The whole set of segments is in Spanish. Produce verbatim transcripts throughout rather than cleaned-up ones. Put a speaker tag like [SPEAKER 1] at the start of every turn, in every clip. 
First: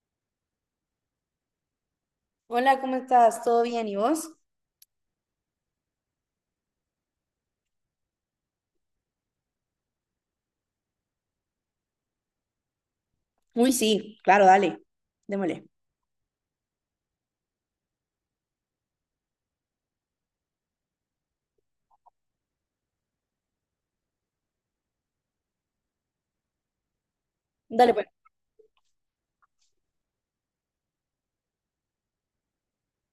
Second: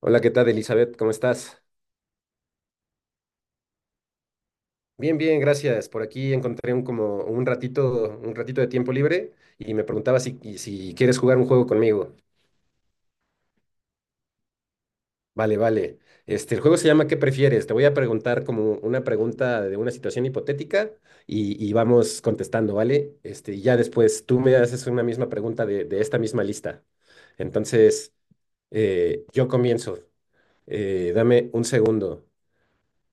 [SPEAKER 1] Hola, ¿qué tal, Elizabeth? ¿Cómo estás?
[SPEAKER 2] Hola, ¿cómo estás? ¿Todo bien? ¿Y vos?
[SPEAKER 1] Bien, bien, gracias. Por aquí encontré un como un ratito, un ratito de tiempo libre y me preguntaba si, y si quieres jugar un juego conmigo.
[SPEAKER 2] Uy, sí, claro, dale,
[SPEAKER 1] Vale,
[SPEAKER 2] démosle.
[SPEAKER 1] vale. Este, el juego se llama ¿Qué prefieres? Te voy a preguntar como una pregunta de una situación hipotética y, y vamos contestando, ¿vale? Este, y ya después tú me haces una misma pregunta de, de esta misma lista.
[SPEAKER 2] Dale, pues.
[SPEAKER 1] Entonces, eh, yo comienzo. Eh, dame un segundo.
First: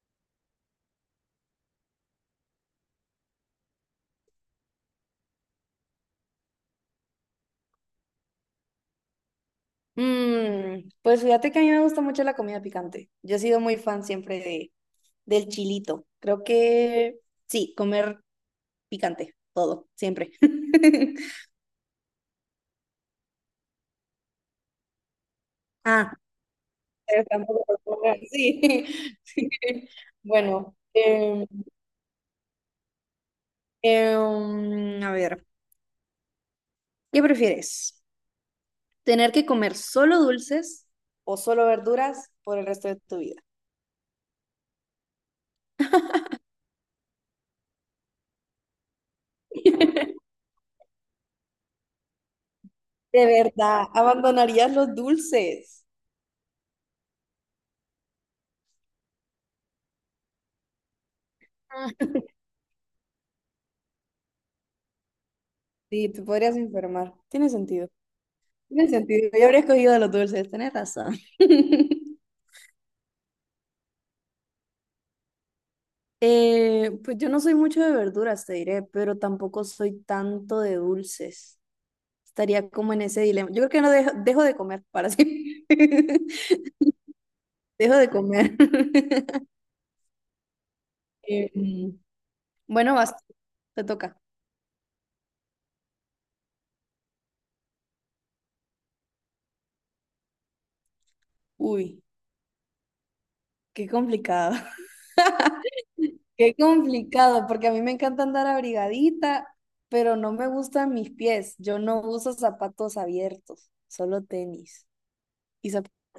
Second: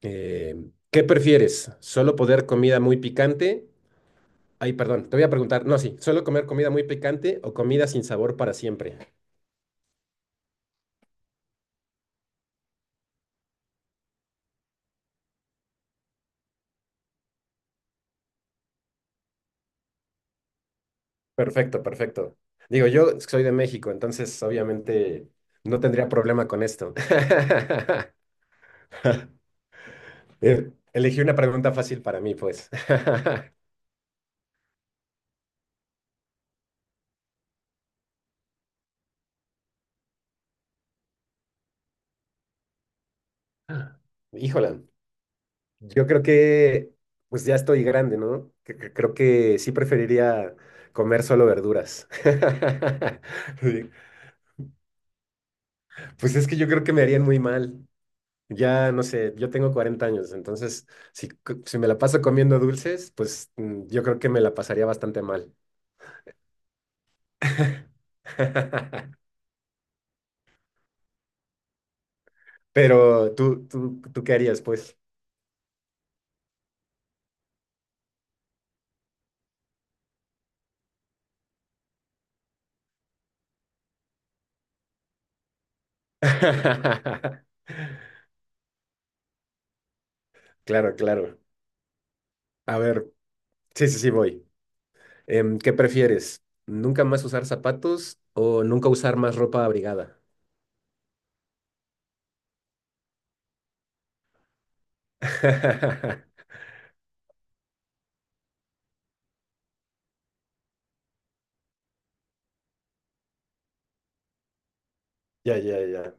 [SPEAKER 1] Eh, ¿Qué prefieres? ¿Solo poder comida muy picante? Ay, perdón, te voy a preguntar. No, sí, ¿suelo comer comida muy picante o comida sin sabor para siempre?
[SPEAKER 2] Mm, pues fíjate que a mí me gusta mucho la comida picante. Yo he sido muy fan siempre de, del chilito. Creo que sí, comer picante, todo, siempre.
[SPEAKER 1] Perfecto, perfecto. Digo, yo soy de México, entonces obviamente no tendría
[SPEAKER 2] Ah,
[SPEAKER 1] problema con esto.
[SPEAKER 2] pero tampoco por comer, sí, sí.
[SPEAKER 1] Eh,
[SPEAKER 2] Bueno,
[SPEAKER 1] Elegí una
[SPEAKER 2] em,
[SPEAKER 1] pregunta fácil para mí, pues.
[SPEAKER 2] em, a ver, ¿qué prefieres? ¿Tener que comer solo dulces o solo verduras por el resto de tu vida?
[SPEAKER 1] Híjola, yo creo que pues ya estoy grande, ¿no? Que- que- Creo que sí preferiría comer solo verduras.
[SPEAKER 2] ¿De verdad,
[SPEAKER 1] Sí,
[SPEAKER 2] abandonarías los dulces?
[SPEAKER 1] pues es que yo creo que me harían muy mal. Ya, no sé, yo tengo cuarenta años, entonces si, c- si me la
[SPEAKER 2] Ah.
[SPEAKER 1] paso comiendo dulces, pues mm, yo creo que me la pasaría bastante mal.
[SPEAKER 2] Sí, te podrías enfermar. Tiene sentido. Tiene sentido. Yo habría escogido los dulces, tenés razón.
[SPEAKER 1] Pero tú, tú, ¿tú qué harías, pues?
[SPEAKER 2] Eh, pues yo no soy mucho de verduras, te diré, pero tampoco soy tanto de dulces. Estaría como en ese dilema. Yo creo que no dejo, dejo de comer para siempre. Dejo de comer.
[SPEAKER 1] Claro, claro.
[SPEAKER 2] Em,
[SPEAKER 1] A
[SPEAKER 2] bueno,
[SPEAKER 1] ver,
[SPEAKER 2] vas, te
[SPEAKER 1] sí, sí, sí,
[SPEAKER 2] toca.
[SPEAKER 1] voy. Em, ¿qué prefieres? ¿Nunca más usar zapatos o nunca usar más ropa abrigada?
[SPEAKER 2] Uy, qué complicado. Qué complicado, porque a mí me encanta andar abrigadita, pero no me gustan mis pies. Yo no uso zapatos abiertos, solo tenis
[SPEAKER 1] Ya,
[SPEAKER 2] y
[SPEAKER 1] ya,
[SPEAKER 2] zapatos.
[SPEAKER 1] ya.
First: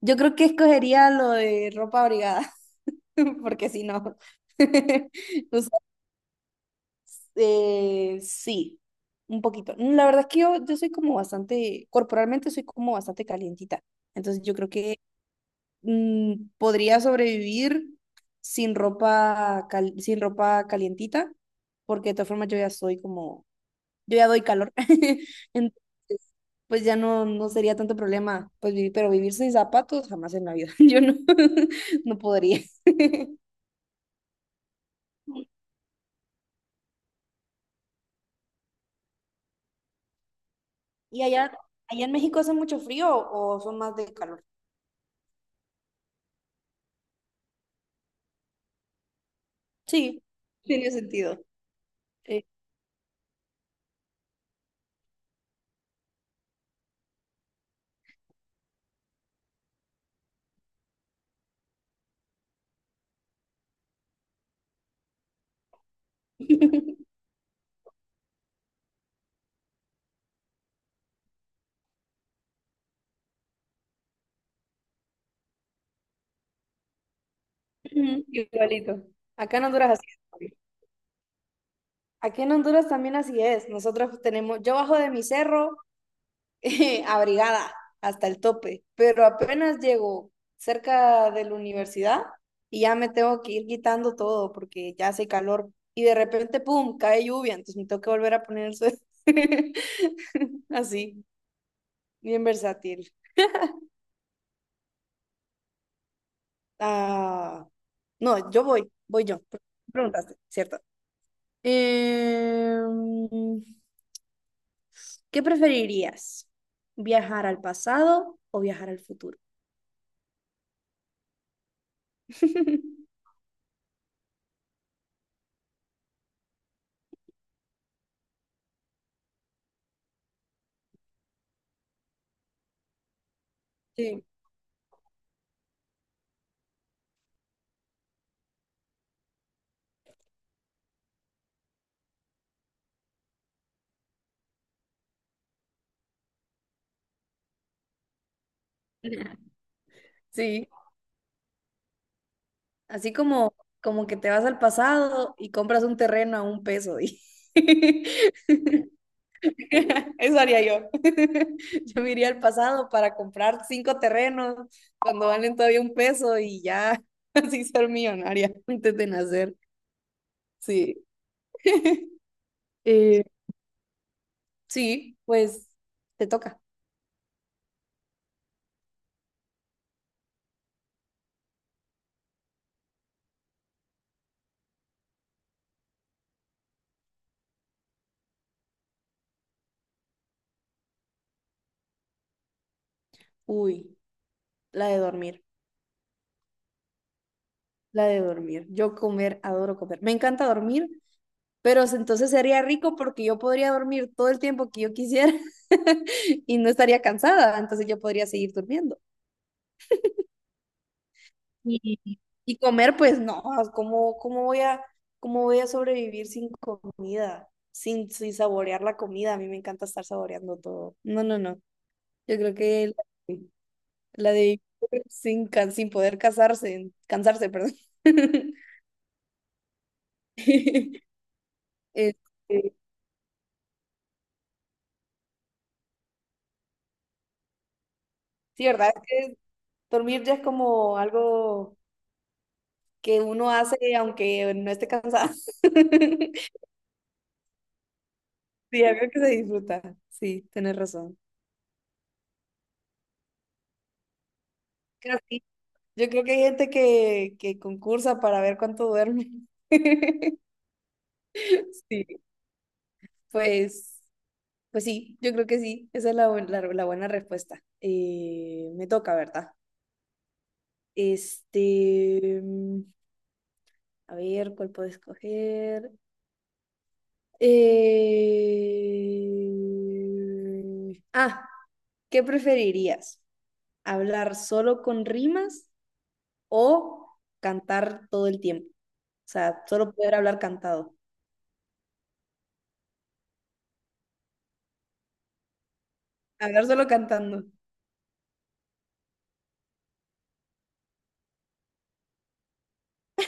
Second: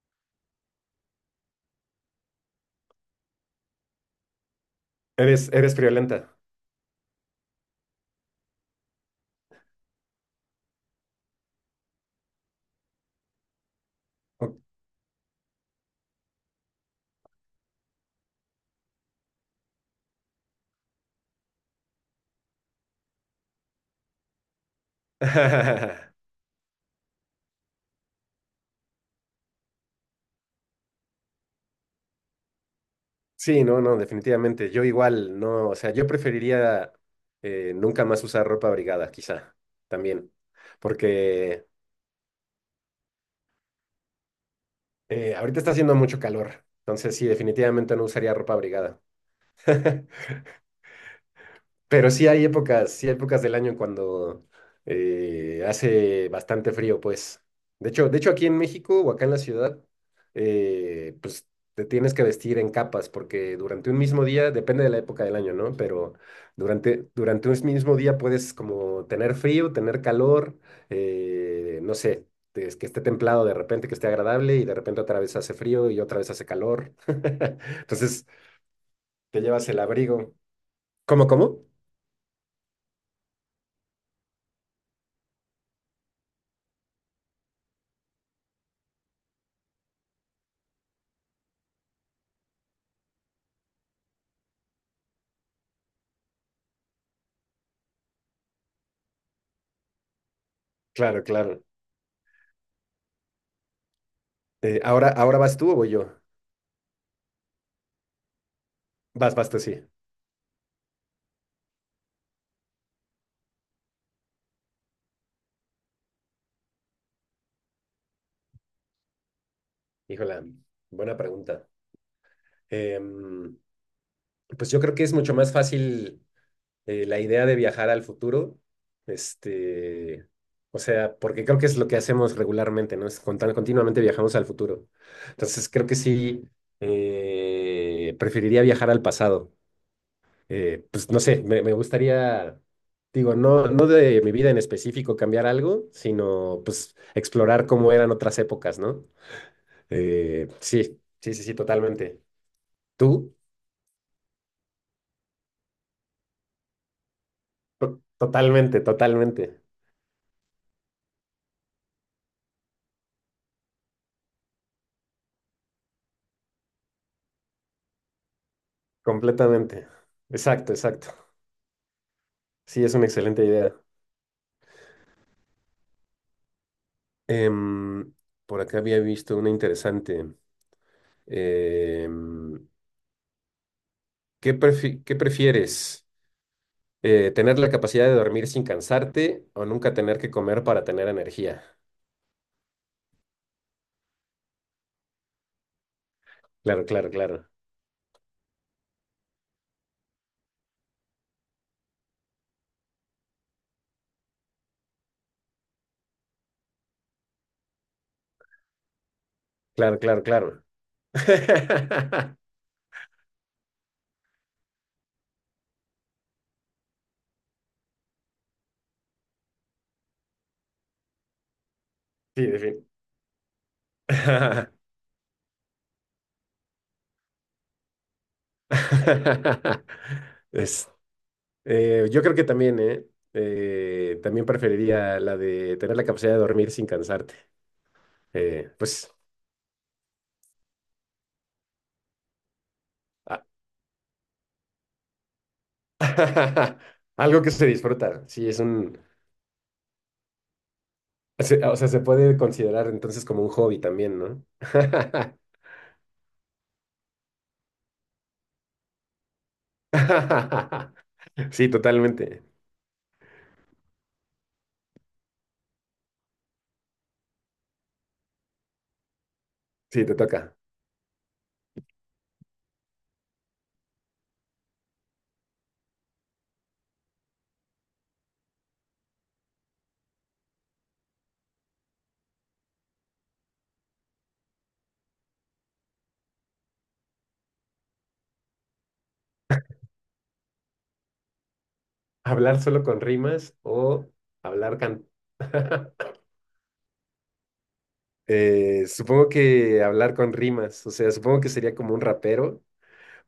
[SPEAKER 2] Yo creo que escogería lo de ropa abrigada, porque si no,
[SPEAKER 1] Eres,
[SPEAKER 2] usas,
[SPEAKER 1] eres friolenta.
[SPEAKER 2] eh, sí, un poquito. La verdad es que yo, yo soy como bastante, corporalmente soy como bastante calientita. Entonces yo
[SPEAKER 1] Ok.
[SPEAKER 2] creo que mm, podría sobrevivir sin ropa, cal- sin ropa calientita, porque de todas formas yo ya soy como, yo ya doy calor. Entonces, pues ya no, no sería tanto problema, pues vivir, pero vivir sin zapatos jamás en la vida. Yo no, no podría.
[SPEAKER 1] Sí, no, no, definitivamente. Yo igual, no, o sea, yo preferiría eh, nunca más usar ropa abrigada, quizá, también,
[SPEAKER 2] ¿Y allá,
[SPEAKER 1] porque
[SPEAKER 2] allá en México hace mucho frío o son más de calor?
[SPEAKER 1] eh, ahorita está haciendo mucho calor, entonces sí, definitivamente no usaría ropa abrigada.
[SPEAKER 2] Sí, tiene sentido.
[SPEAKER 1] Pero sí
[SPEAKER 2] Eh,
[SPEAKER 1] hay épocas, sí hay épocas del año cuando eh, hace bastante frío, pues. De hecho, de hecho, aquí en México o acá en la ciudad, eh, pues te tienes que vestir en capas, porque durante un mismo día, depende de la época del año, ¿no? Pero durante, durante un mismo día puedes como tener frío, tener calor, eh, no sé, es que esté templado de repente, que esté agradable, y de repente otra vez hace frío y otra vez hace calor. Entonces,
[SPEAKER 2] igualito.
[SPEAKER 1] te
[SPEAKER 2] Acá en
[SPEAKER 1] llevas el
[SPEAKER 2] Honduras así
[SPEAKER 1] abrigo.
[SPEAKER 2] es.
[SPEAKER 1] ¿Cómo, cómo?
[SPEAKER 2] Aquí en Honduras también así es. Nosotros tenemos, yo bajo de mi cerro eh, abrigada hasta el tope, pero apenas llego cerca de la universidad y ya me tengo que ir quitando todo porque ya hace calor y de repente, ¡pum!, cae lluvia, entonces me tengo que volver a poner el suéter.
[SPEAKER 1] Claro,
[SPEAKER 2] Así,
[SPEAKER 1] claro.
[SPEAKER 2] bien versátil.
[SPEAKER 1] Eh, ahora, ahora vas tú o voy yo.
[SPEAKER 2] Ah, no, yo voy, voy
[SPEAKER 1] Vas,
[SPEAKER 2] yo.
[SPEAKER 1] vas tú, sí.
[SPEAKER 2] Preguntaste, ¿cierto? Em, ¿qué preferirías? ¿Viajar al pasado o viajar al futuro?
[SPEAKER 1] Híjola, buena pregunta. Em, pues yo creo que es mucho más fácil eh, la idea de viajar al futuro. Este, o sea, porque creo que es lo que hacemos regularmente, ¿no? Es contan- continuamente
[SPEAKER 2] Sí.
[SPEAKER 1] viajamos al futuro. Entonces creo que sí, eh, preferiría viajar al pasado. Eh, pues no sé, me, me gustaría, digo, no, no de mi vida en específico cambiar algo, sino pues explorar cómo eran otras épocas, ¿no? Eh,
[SPEAKER 2] Sí.
[SPEAKER 1] sí, sí, sí, sí, totalmente.
[SPEAKER 2] Así
[SPEAKER 1] ¿Tú?
[SPEAKER 2] como, como que te vas al pasado y compras un terreno a un peso, y
[SPEAKER 1] To- totalmente, totalmente,
[SPEAKER 2] eso haría yo. Yo me iría al pasado para comprar cinco terrenos cuando valen todavía un peso y ya así ser millonaria antes de nacer.
[SPEAKER 1] completamente. Exacto,
[SPEAKER 2] Sí.
[SPEAKER 1] exacto. Sí, es una
[SPEAKER 2] Eh,
[SPEAKER 1] excelente idea.
[SPEAKER 2] sí, pues te toca.
[SPEAKER 1] Em, por acá había visto una interesante. Em, ¿qué prefi- qué prefieres? Eh, ¿tener la capacidad de dormir sin cansarte o nunca tener que comer para tener energía?
[SPEAKER 2] Uy, la de dormir.
[SPEAKER 1] Claro, claro, claro.
[SPEAKER 2] La de dormir. Yo comer, adoro comer. Me encanta dormir, pero entonces sería rico porque yo podría dormir todo el tiempo que yo quisiera y no estaría cansada, entonces yo podría seguir durmiendo.
[SPEAKER 1] Claro, claro, claro.
[SPEAKER 2] Y Y comer, pues no, ah, ¿cómo, cómo voy a, cómo voy a sobrevivir sin comida? Sin, sin saborear la comida, a mí me encanta estar saboreando todo. No, no, no. Yo
[SPEAKER 1] Sí,
[SPEAKER 2] creo
[SPEAKER 1] de fin.
[SPEAKER 2] que la, la de vivir sin, can- sin poder casarse, cansarse, perdón.
[SPEAKER 1] Es- Eh, yo creo que
[SPEAKER 2] Este,
[SPEAKER 1] también, ¿eh? Eh, también preferiría la de tener la capacidad de dormir sin cansarte.
[SPEAKER 2] sí,
[SPEAKER 1] Eh,
[SPEAKER 2] ¿verdad?
[SPEAKER 1] pues,
[SPEAKER 2] Dormir ya es como algo que
[SPEAKER 1] a-
[SPEAKER 2] uno hace aunque no esté cansado.
[SPEAKER 1] algo que se disfruta. Sí, es
[SPEAKER 2] Sí,
[SPEAKER 1] un...
[SPEAKER 2] algo que se disfruta. Sí, tienes razón.
[SPEAKER 1] se- O sea, se puede considerar entonces como un hobby también, ¿no?
[SPEAKER 2] Creo que sí. Yo creo que hay gente que, que concursa para ver cuánto duerme.
[SPEAKER 1] Sí,
[SPEAKER 2] Sí,
[SPEAKER 1] totalmente.
[SPEAKER 2] pues, pues sí, yo creo que sí. Esa es la, bu- la- la buena respuesta. Eh, me toca, ¿verdad?
[SPEAKER 1] Sí, te toca.
[SPEAKER 2] Este, mm, a ver, ¿cuál puedo escoger? Eh, Ah, ¿Qué preferirías? ¿Hablar solo con rimas o cantar todo el tiempo? O sea, solo poder hablar cantado.
[SPEAKER 1] ¿Hablar solo con rimas o hablar can...
[SPEAKER 2] Hablar solo cantando.
[SPEAKER 1] Eh, supongo que hablar con rimas, o sea, supongo que sería como un rapero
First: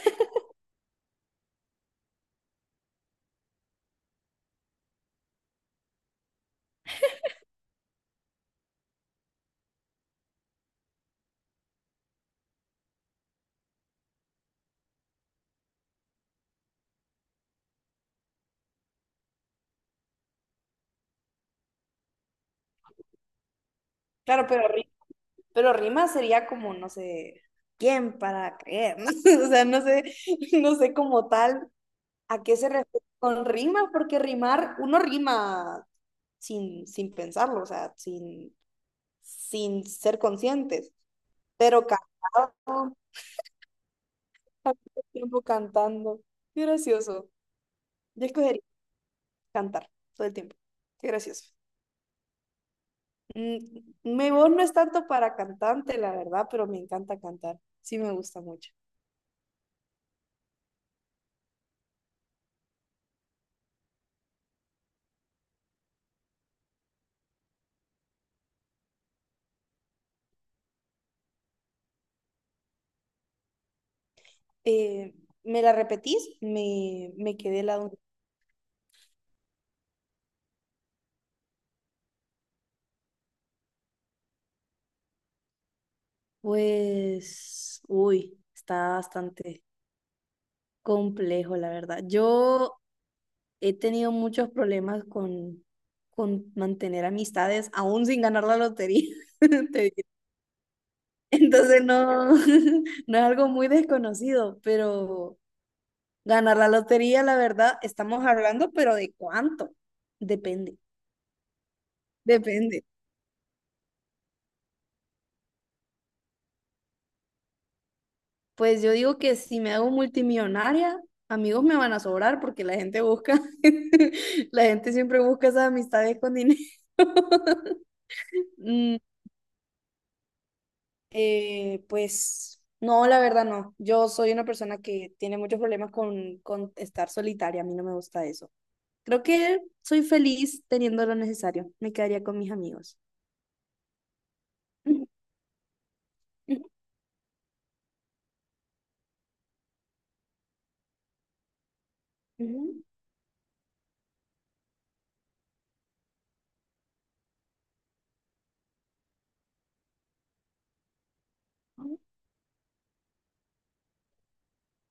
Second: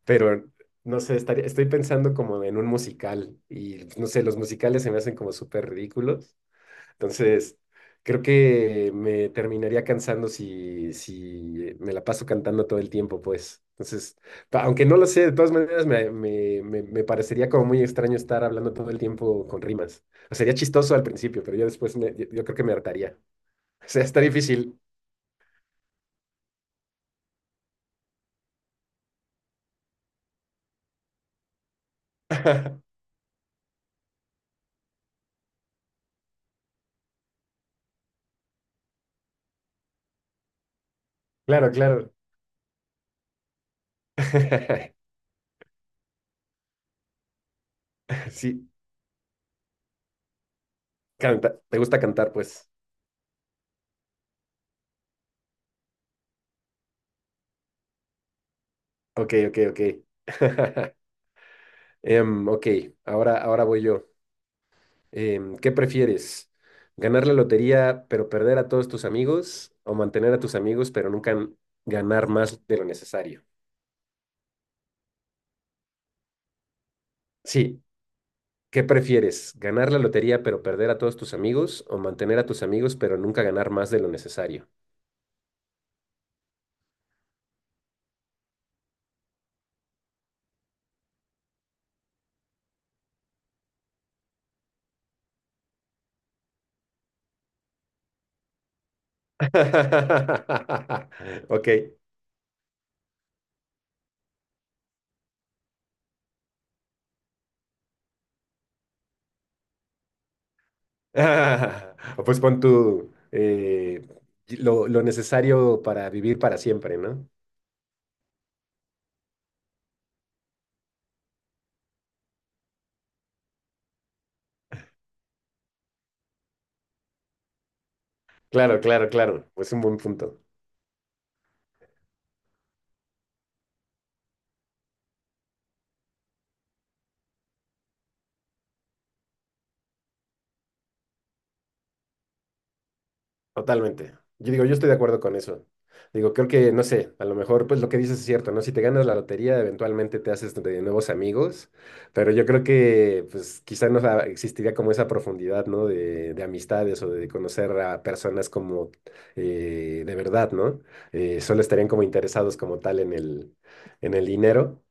[SPEAKER 1] pero no sé, estaría, estoy pensando como en un musical y pues, no sé, los musicales se me hacen como súper ridículos. Entonces, creo que me terminaría cansando si, si me la paso cantando todo el tiempo, pues. Entonces, pa- aunque no lo sé, de todas maneras me, me, me, me parecería como muy extraño estar hablando todo el tiempo con rimas. O sería chistoso al principio, pero yo después me- yo, yo creo que me hartaría. O sea, está
[SPEAKER 2] Claro, pero,
[SPEAKER 1] difícil.
[SPEAKER 2] ri- pero rimas sería como, no sé, ¿quién para qué? O sea, no sé, no sé como tal a qué se refiere con rimas, porque rimar, uno rima sin, sin pensarlo, o sea, sin, sin ser conscientes,
[SPEAKER 1] Claro,
[SPEAKER 2] pero
[SPEAKER 1] claro.
[SPEAKER 2] cantado, al mismo tiempo cantando. Qué gracioso. Yo escogería
[SPEAKER 1] Sí,
[SPEAKER 2] cantar todo el tiempo. Qué gracioso.
[SPEAKER 1] canta. ¿Te gusta cantar, pues?
[SPEAKER 2] Mm, mi voz no es tanto para cantante, la verdad, pero me encanta cantar. Sí, me gusta mucho.
[SPEAKER 1] Ok, ok, ok. Em, ok, ahora, ahora voy yo. Em, ¿qué prefieres? ¿Ganar la lotería pero perder a todos tus amigos? ¿O mantener a tus amigos pero nunca n- ganar más de lo necesario?
[SPEAKER 2] Eh, ¿me la repetís? Me, me quedé la
[SPEAKER 1] Sí,
[SPEAKER 2] duda.
[SPEAKER 1] ¿qué prefieres? ¿Ganar la lotería pero perder a todos tus amigos? ¿O mantener a tus amigos pero nunca ganar más de lo necesario?
[SPEAKER 2] Pues, uy, está bastante complejo, la verdad. Yo he tenido muchos problemas con, con mantener amistades, aún sin ganar la lotería, te diré.
[SPEAKER 1] Ok.
[SPEAKER 2] Entonces, no, no es algo muy desconocido, pero ganar la lotería, la verdad, estamos hablando, pero ¿de cuánto? Depende,
[SPEAKER 1] Ah, pues pon
[SPEAKER 2] depende.
[SPEAKER 1] tú eh, lo, lo necesario para vivir para siempre, ¿no?
[SPEAKER 2] Pues yo digo que si me hago multimillonaria, amigos me van a sobrar porque la gente busca, la gente siempre busca esas amistades con dinero.
[SPEAKER 1] Claro,
[SPEAKER 2] Mm,
[SPEAKER 1] claro, claro. Es un buen punto.
[SPEAKER 2] eh, pues no, la verdad no. Yo soy una persona que tiene muchos problemas con, con estar solitaria. A mí no me gusta eso. Creo que soy feliz teniendo lo necesario. Me quedaría con mis amigos.
[SPEAKER 1] Totalmente. Yo digo, yo estoy de
[SPEAKER 2] Ujú,
[SPEAKER 1] acuerdo con eso. Digo, creo que, no sé, a lo mejor pues lo que dices es cierto, ¿no? Si te ganas la lotería, eventualmente te haces de nuevos amigos, pero yo creo
[SPEAKER 2] ujú,
[SPEAKER 1] que pues quizá no sa- existiría como esa profundidad, ¿no? De, de amistades o de conocer a personas como eh, de verdad, ¿no? Eh, solo estarían
[SPEAKER 2] ujú.
[SPEAKER 1] como interesados como tal en el, en el dinero.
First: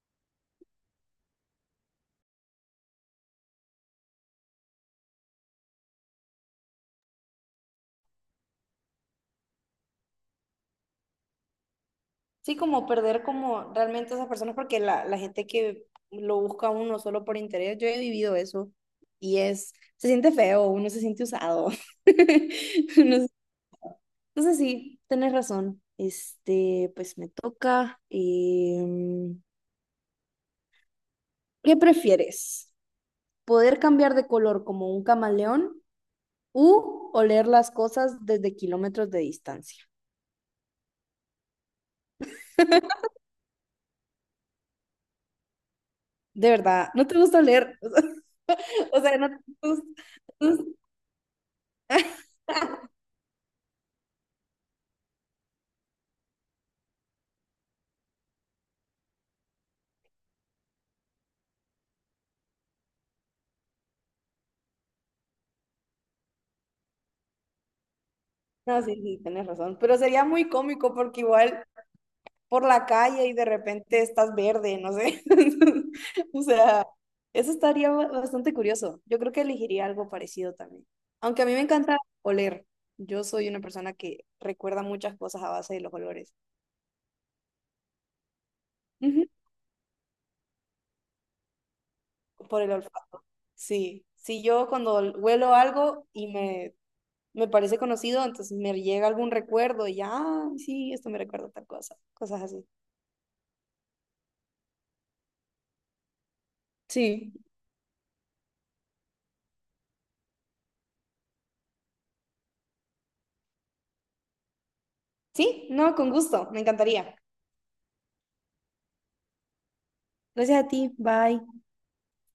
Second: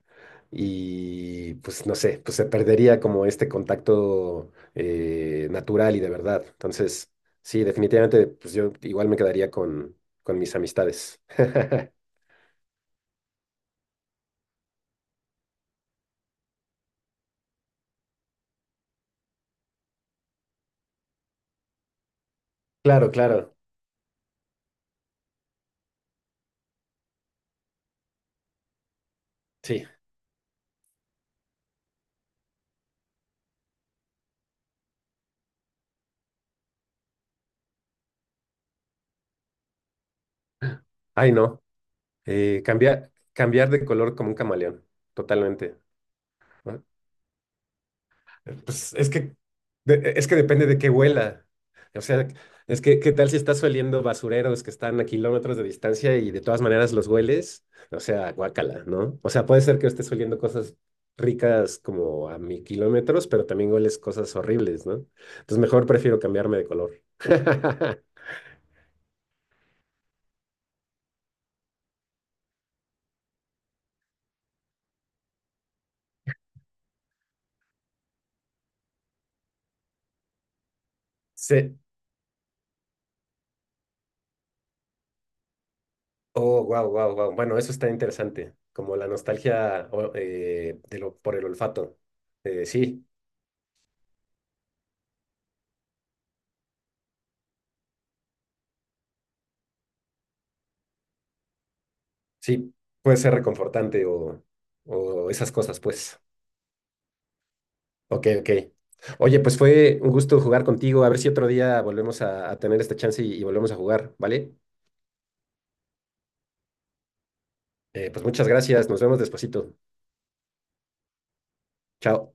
[SPEAKER 1] Y pues no sé, pues se perdería como este contacto eh, natural y de verdad. Entonces, sí, definitivamente, pues yo igual me quedaría con, con mis amistades.
[SPEAKER 2] Sí, como perder como realmente esas personas, porque la, la gente que lo busca a uno solo por interés, yo he vivido eso y es, se siente feo, uno se siente usado.
[SPEAKER 1] Claro,
[SPEAKER 2] Uno,
[SPEAKER 1] claro,
[SPEAKER 2] entonces sí, tenés razón. Este, pues me toca. Em,
[SPEAKER 1] sí.
[SPEAKER 2] ¿qué prefieres? ¿Poder cambiar de color como un camaleón u oler las cosas desde kilómetros de distancia?
[SPEAKER 1] Ay, no. Eh, cambiar, cambiar de color como un camaleón, totalmente.
[SPEAKER 2] De verdad, ¿no te gusta oler?
[SPEAKER 1] Pues
[SPEAKER 2] O
[SPEAKER 1] es
[SPEAKER 2] sea, no
[SPEAKER 1] que,
[SPEAKER 2] te
[SPEAKER 1] de- es que depende de
[SPEAKER 2] gusta.
[SPEAKER 1] qué huela. O sea, es que, ¿qué tal si estás oliendo basureros que están a kilómetros de distancia y de todas maneras los hueles? O sea, guácala, ¿no? O sea, puede ser que estés oliendo cosas ricas como a mil kilómetros, pero también hueles cosas horribles, ¿no? Entonces, mejor prefiero cambiarme de color.
[SPEAKER 2] No, sí, sí, tienes razón. Pero sería muy cómico porque igual por la calle y de repente estás verde, no sé. O sea, eso estaría ba- bastante curioso. Yo creo que elegiría algo parecido también. Aunque a mí me
[SPEAKER 1] Sí.
[SPEAKER 2] encanta oler. Yo soy una persona que recuerda muchas cosas a base de los olores.
[SPEAKER 1] Oh, wow, wow, wow. Bueno, eso está interesante. Como la
[SPEAKER 2] Ujú.
[SPEAKER 1] nostalgia o- eh, de lo, por el olfato.
[SPEAKER 2] Por
[SPEAKER 1] Eh,
[SPEAKER 2] el
[SPEAKER 1] sí.
[SPEAKER 2] olfato. Sí. Si yo cuando ol- huelo algo y me, me parece conocido, entonces me llega algún recuerdo y ya, "Ah, sí, esto me recuerda a tal cosa". Cosas así.
[SPEAKER 1] Sí, puede ser reconfortante o, o esas cosas, pues.
[SPEAKER 2] Sí,
[SPEAKER 1] Ok, ok. Oye, pues fue un gusto jugar contigo. A ver si otro día volvemos a, a tener esta chance y, y volvemos a jugar, ¿vale?
[SPEAKER 2] sí, no, con gusto, me encantaría.
[SPEAKER 1] Eh, pues muchas gracias. Nos vemos despuesito.
[SPEAKER 2] Gracias a ti, bye.
[SPEAKER 1] Chao.